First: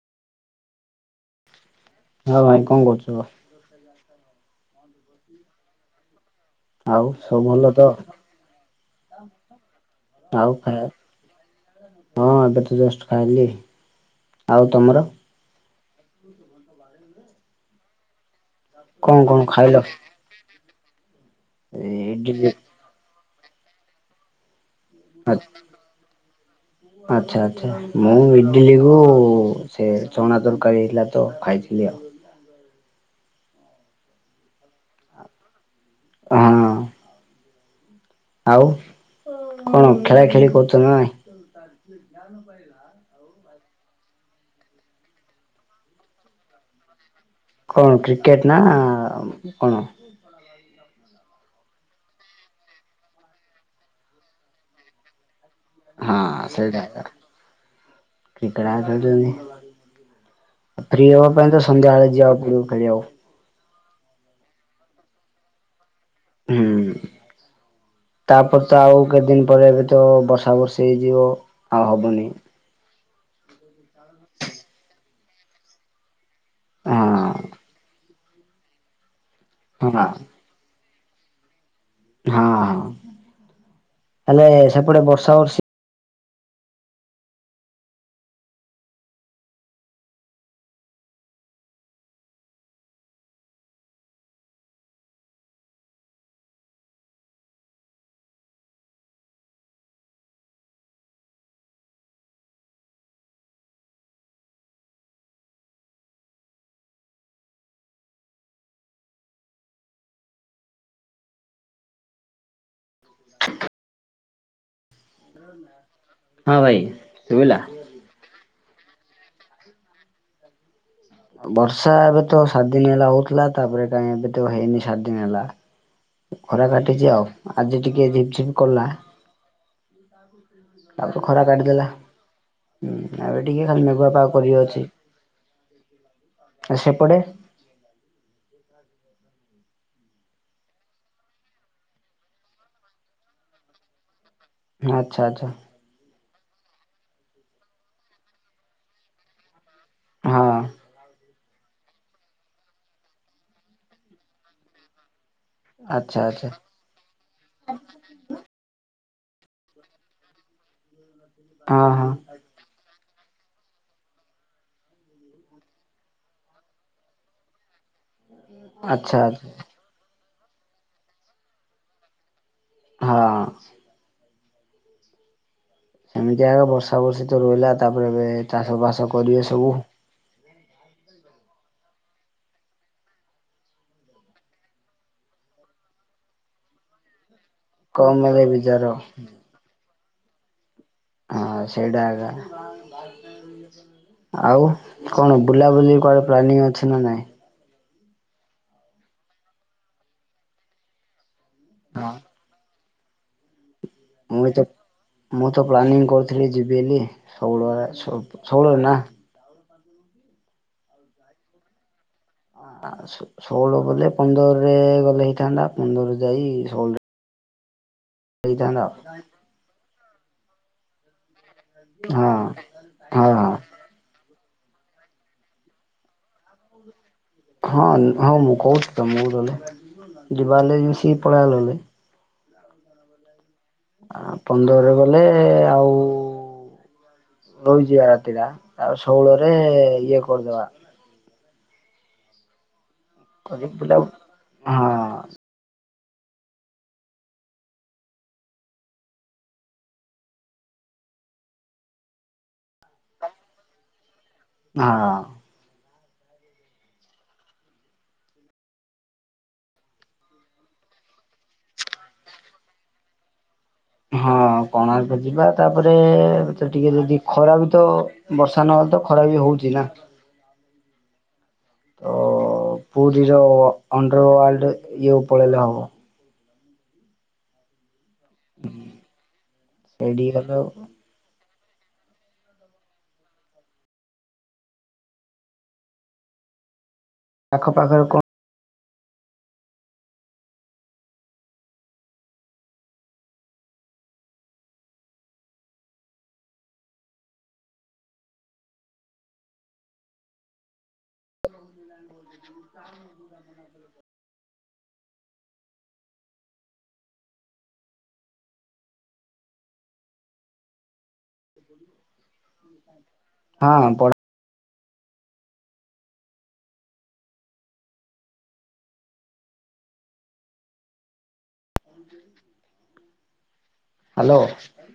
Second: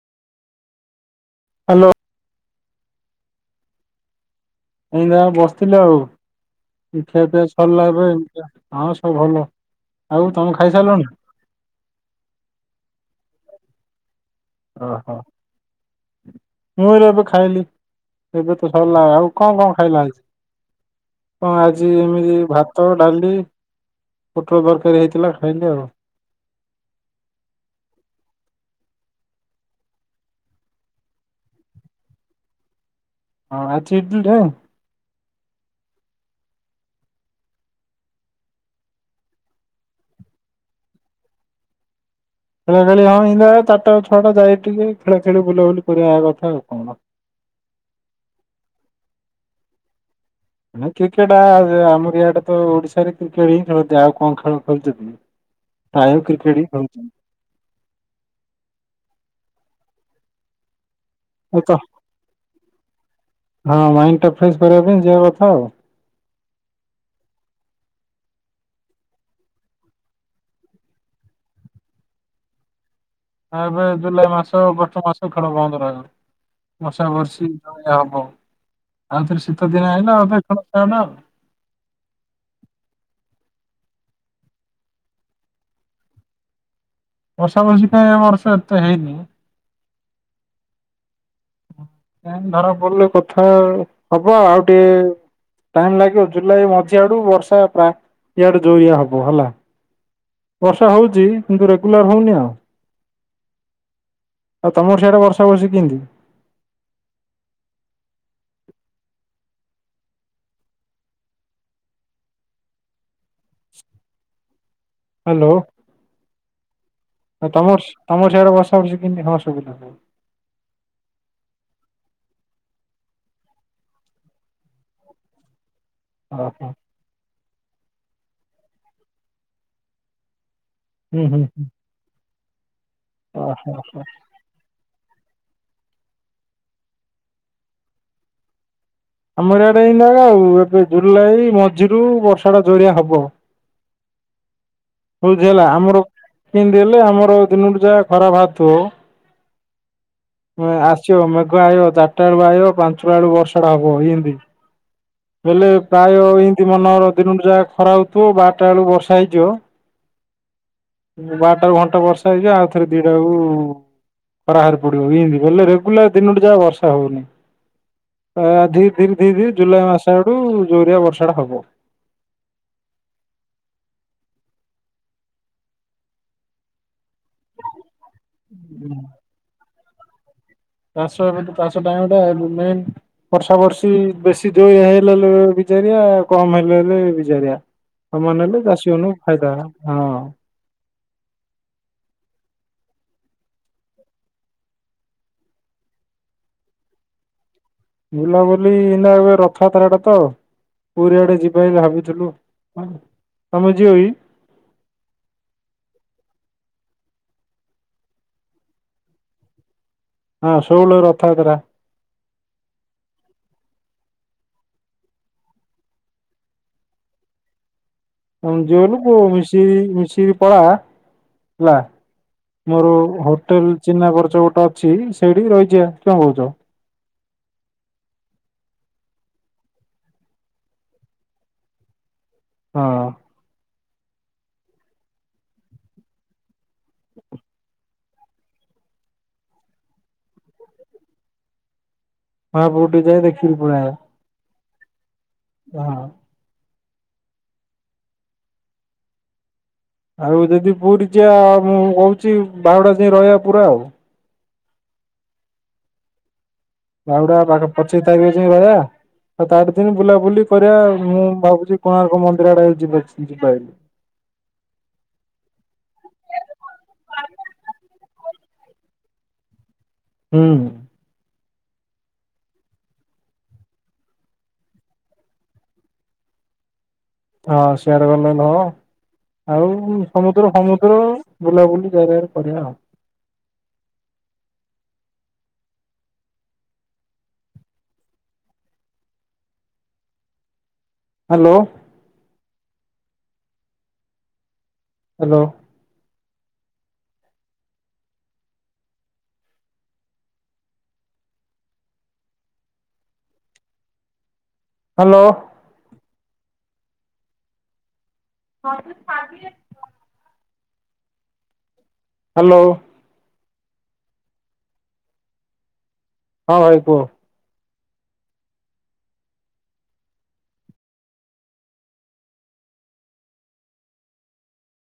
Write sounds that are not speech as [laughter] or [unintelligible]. Hello. ହଉ ଭାଇ କଣ କରୁଛୁ? ଏଇ ବା ବସିଥିଲି ଆଉ ଆଉ ଖିଆ ସବୁ ପିଆ ଭଲ ତ? ସରିଲା ଏବେ ଏମତିୟା। ହଁ ସବୁ ଭଲ। ଆଉ ତମେ ଖାଇବା? ଖାଇସାରିଲଣି ହଁ ଏବେ ତ ଜଷ୍ଟ ଖାଇଲି। ଆଉ ତମର? ଓହୋ ମୁଁ ଏଇ ଏବେ ଖାଇଲି ଏବେ ତ ସରିଲା, ଆଉ କଣ କଣ ଖାଇଲ ଆଜି? କଣ ଆଜି ଏମିତି ଇଡିଲି ଭାତ, ଡାଲି, ପୋଟଳ ତରକାରୀ? ହେଇଥିଲା ଖାଇଲି ଆଉ ଆଚ୍ଛା ଆଚ୍ଛା ଆଚ୍ଛା ମୁଁ ଇଡିଲ କୁ ଓ ସେ ଚଣା ତରକାରୀ ହେଇଥିଲା ତ ଖାଇଥିଲି ଆଉ। ହଁ ଅଛି। [unintelligible] ହଁ ଆଉ କଣ ଖେଳା ଖେଳି କରୁଛ ନା ନାଇ? ଖେଳା ଖେଳି ହଁ ଏମିତି ଏକା ଚାରିଟାରୁ ଛଅଟା ଯାଇ ଟିକେ ଖେଳ ଖେଳି ବୁଲାବୁଲି କରିବା କଥା ଆଉ କଣ? କଣ କ୍ରିକେଟ୍ ନା କଣ? ନାଇ କ୍ରିକେଟ ଆ ଆମର ଇଆଡେ ତ ଓଡିଶାରେ କ୍ରିକେଟ ହିଁ ଖେଳନ୍ତି ଆଉ କଣ ଖେଳ ଖେଳୁଛନ୍ତି କି। ହଁ ସେଇଟା ଏକା କ୍ରିକେଟ ଏକା ଖେଳୁଛନ୍ତି। ଫ୍ରି ହେବା ପାଇଁ ତ ସନ୍ଧ୍ୟାବେଳେ ଯିବାକୁ ପଡ଼ି ଖେଳିବାକୁ। ହଁ ମାଇଣ୍ଡଟା ଫ୍ରେଶ କରିବା ପାଇଁ ଯିବା କଥା ଆଉ। ହୁଁ। ତାପରେ ତ ଆଉ କେତେ ଦିନ ପରେ ଏବେ ତ ବର୍ଷା ବର୍ଷି ହେଇଯିବ ଆଉ ହବନି। ହଁ ଏବେ ଜୁଲାଇ ମାସ ଅଗଷ୍ଟ ମାସ ଖେଳ ବନ୍ଦ ରହିବ। ହଁ ବର୍ଷା ବର୍ଷି ଜୋରିୟା ହବ। ଆଉ ଥରେ ଶୀତ ହଁ ଦିନ ଆଇଲେ ଆଉ ଥରେ ଖେଳ ଷ୍ଟାର୍ଟ ଆଉ। ହଁ ହଁ, ହେଲେ ସେପଟେ ବର୍ଷା ବର୍ଷି? ବର୍ଷା ବର୍ଷି ତ ଏ ବର୍ଷ ଏତେ ହେଇନି। କାଇଁ ଧରା ପଡ଼ିଲେ କଥା ହବା ଆଉ ଟିକେ ଟାଇମ ଲାଗିବ ଜୁଲାଇ ମଝି ଆଡୁ ବର୍ଷା ପ୍ରା ଇଆଡୁ ଜୋରିଆ ହବ ହେଲା। ବର୍ଷା ହଉଛି କିନ୍ତୁ ରେଗୁଲାର ହଉନି ଆଉ। ଆଉ ତମର ସେଆଡ଼େ ବର୍ଷା ବର୍ଷି କେମତି? ହଁ ଭାଇ ତମସ ଶୁଭିଲା। ତମର ତମର ସେଆଡ଼େ ବର୍ଷା ବର୍ଷି କେମିତି? ହଁ ଶୁଭିଲା। ବର୍ଷା ଏବେ ତ ସାତ ଦିନ ହେଲା ହଉଥିଲା ତାପରେ କାଇଁ ଏବେ ତ ହେଇନି ସାତ ଦିନ ହେଲା। ଖରା ଓହୋ କାଟିଛି ଆଉ ଆଜି ଟିକେ ଝିପ ଝିପ କଲା ତାପରେ ହୁଁ ହୁଁ ଖରା କାଟିଦେଲା ଉଁ ଏବେ ଟିକେ ଖାଲି ଓହୋ ମେଘୁଆ ପାଗ କରିକି ଅଛି। ଆ ସେପଟେ? ଆମର ଇଏଡେ ଏଇନାକା ଏବେ ଜୁଲାଇ ମଝିରୁ ବର୍ଷା ଟା ଜୋରିଆ ହବ। ହ ହଉ ଝିଲା ହେଲା ଆମର ପିନ୍ଧି ହେଲେ ଆମର ଦିନୁ ଯାହା ଖରା ବାହାରୁ ଥିବା। ହଁ ଆସିବ ମେଘ ଆଇବ ଚାରିଟା ବେଳୁ ଆଇବ ପାଞ୍ଚ ବେଳୁ ବର୍ଷାଟା ହବ ଏନତି। ହେଲେ ପ୍ରାୟ ଆଚ୍ଛା ଆଚ୍ଛା ଏମତି ମନର ଦିନ ଯା ଖରା ହଉଥିବ ବାରଟା ବେଳକୁ ବର୍ଷା ହେଇଯିବ। ବାରଟାରୁ ହଁ ଘଣ୍ଟେ ହଁ ବର୍ଷା ହେଇଯିବ ଆଉ ଥରେ ଦିଟାକୁ ଖରାବାହାରି ପଡିବ ଏମତି ବୋଲେ ରେଗୁଲାର ଦିନଠୁ ଯାକ ବର୍ଷା ହଉନି। ଆ ଧି ଧି ଆଚ୍ଛା ଧି ଆଚ୍ଛା ଧିର ଜୁଲାଇ ମାସ ଆଡୁ ଜୋରିଆ ବର୍ଷା ଟା ହବ। ହଁ। ସେମିତି ଆଗ ବର୍ଷା ବର୍ଷିତ ତ ରହିଲା ତାପରେ ଏବେ ଚାଷ ବାସ କରିବେ ସବୁ। ଚାଷ ଏବେତ ଚାଷ ଟାଇମ ଟା ମେନ ବର୍ଷା ବର୍ଷୀ ବେଶୀ ଜୋଇୟା ହେଲେ [unintelligible] ବିଜାରିଆ କମ ହେଲେ ହେଲେ ବିଜାରିଆ କମ୍ ସମାନ ହେଲେ ବିଜାର ଚାଷୀ ମାନଙ୍କୁ ଫାଇଦା। ହଁ। ହଁ ସେଇଟ ଆଗ ଆଉ କଣ ବୁଲାବୁଲି କୁଆଡେ ପ୍ଲାନିଂ ଅଛି ନା ନାଇଁ? ବୁଲାବୁଲିଇନା ଏ ରଥଯାତ୍ରା ଟା ତ ପୁରୀ ଆଡେ ଯିବା ହେ ହଁ। ଭାବିଥିଲୁ। ତମେ ଯିବ କି ମୁଁ ତ ମୁଁ ତ ପ୍ଲାନିଂ କରିଥିଲି ଯି ବିଲ ସଉଳଆ ସଉଳରେ ନା। ହଁ ଷୋଲରରେ ରଥଯାତ୍ରା। ଆ ଷୋ-ଷୋହଳ ବୋଲେ ପନ୍ଦରରେ ଗଲେ ହେଇଥାନ୍ତା ପନ୍ଦର ଯାଇ ଷୋହଳରେ ଆମ ହେଇଥାନ୍ତା ଜଲୁ ମିଶି ମିଶିକି ପଳା। ହେଲା ହଁ ମୋର ହଁ ହଁ। ହୋଟେଲ ଚିହ୍ନା କରଛ ଗୋଟେ ଅଛି ସେଇଠି ରହିଯିବା କଣ କହୁଛ? ହଁ ହଁ ମୁଁ କହୁଛି ତ ମୁଁ ଗଲେ ଯିବା ଗଲେ ମିଶିକି ପଲେଇବା ନହେଲେ। ହଁ। ପନ୍ଦରରେ ଗଲେ ଆଉ ରହିଯିବା ରାତିଟା ତାପରେ ଷୋହଳରେ ଇଏ କରିଦବା। ହଁ ଭୋରୁ ଉଠି ଯାଇ ଦେଖିକି କରିକି ପଳେଅବା। ପିଲା ହଁ। ହଁ। ଆଉ ଯଦି ପୁରୀ ଯିବା ମୁଁ କହୁଛି ବାହୁଡା ଯାଏ ରହିବା ପୁରା ଆଉ। ହଁ। ବାଉଡା ବଉଡ଼ା ପଚିଶ ତାରିଖ ଯାଏ ରହିବା। ସାତ ଆଠ ଦିନ ବୁଲାବୁଲି କରିବା ମୁଁ ଭାବୁଛି କୋଣାର୍କ ମନ୍ଦିର ଆଡେ ଯିବା -ଯିବା ହେଲେ। ହଁ କୋଣାର୍କ ଯିବା ତାପରେ ସେଠି ଟିକେ ଯଦି ଖରା ବି ତ ବର୍ଷା ନହ ତ ଖରା ବି ହଉଛି ନା। ହୁଁ। ତ ପୁରୀର ଅଣ୍ଡରୱାଲଡ୍ ଇଏ ପଳେଇଲେ ହବ। ହଁ ସେଆଡେ ଗଲେ ନ ହବ ଆଉ ସେଇଠିକି ସମୁଦ୍ର ଗଲେ ଫମୁଦ୍ର ବୁଲାବୁଲି ଚାରିଆଡେ କରିବା। ଆଖ ପାାଖର କଁ ହାଲୋ? ହାଲୋ? ହାଲୋ? ହଁ ସେ ଛାଡଦେଇ ଆସି ଏ ପଡିବ ହାଲୋ? ହଁ ପଢ ହଁ ଭାଇ କୁହ। ହାଲୋ?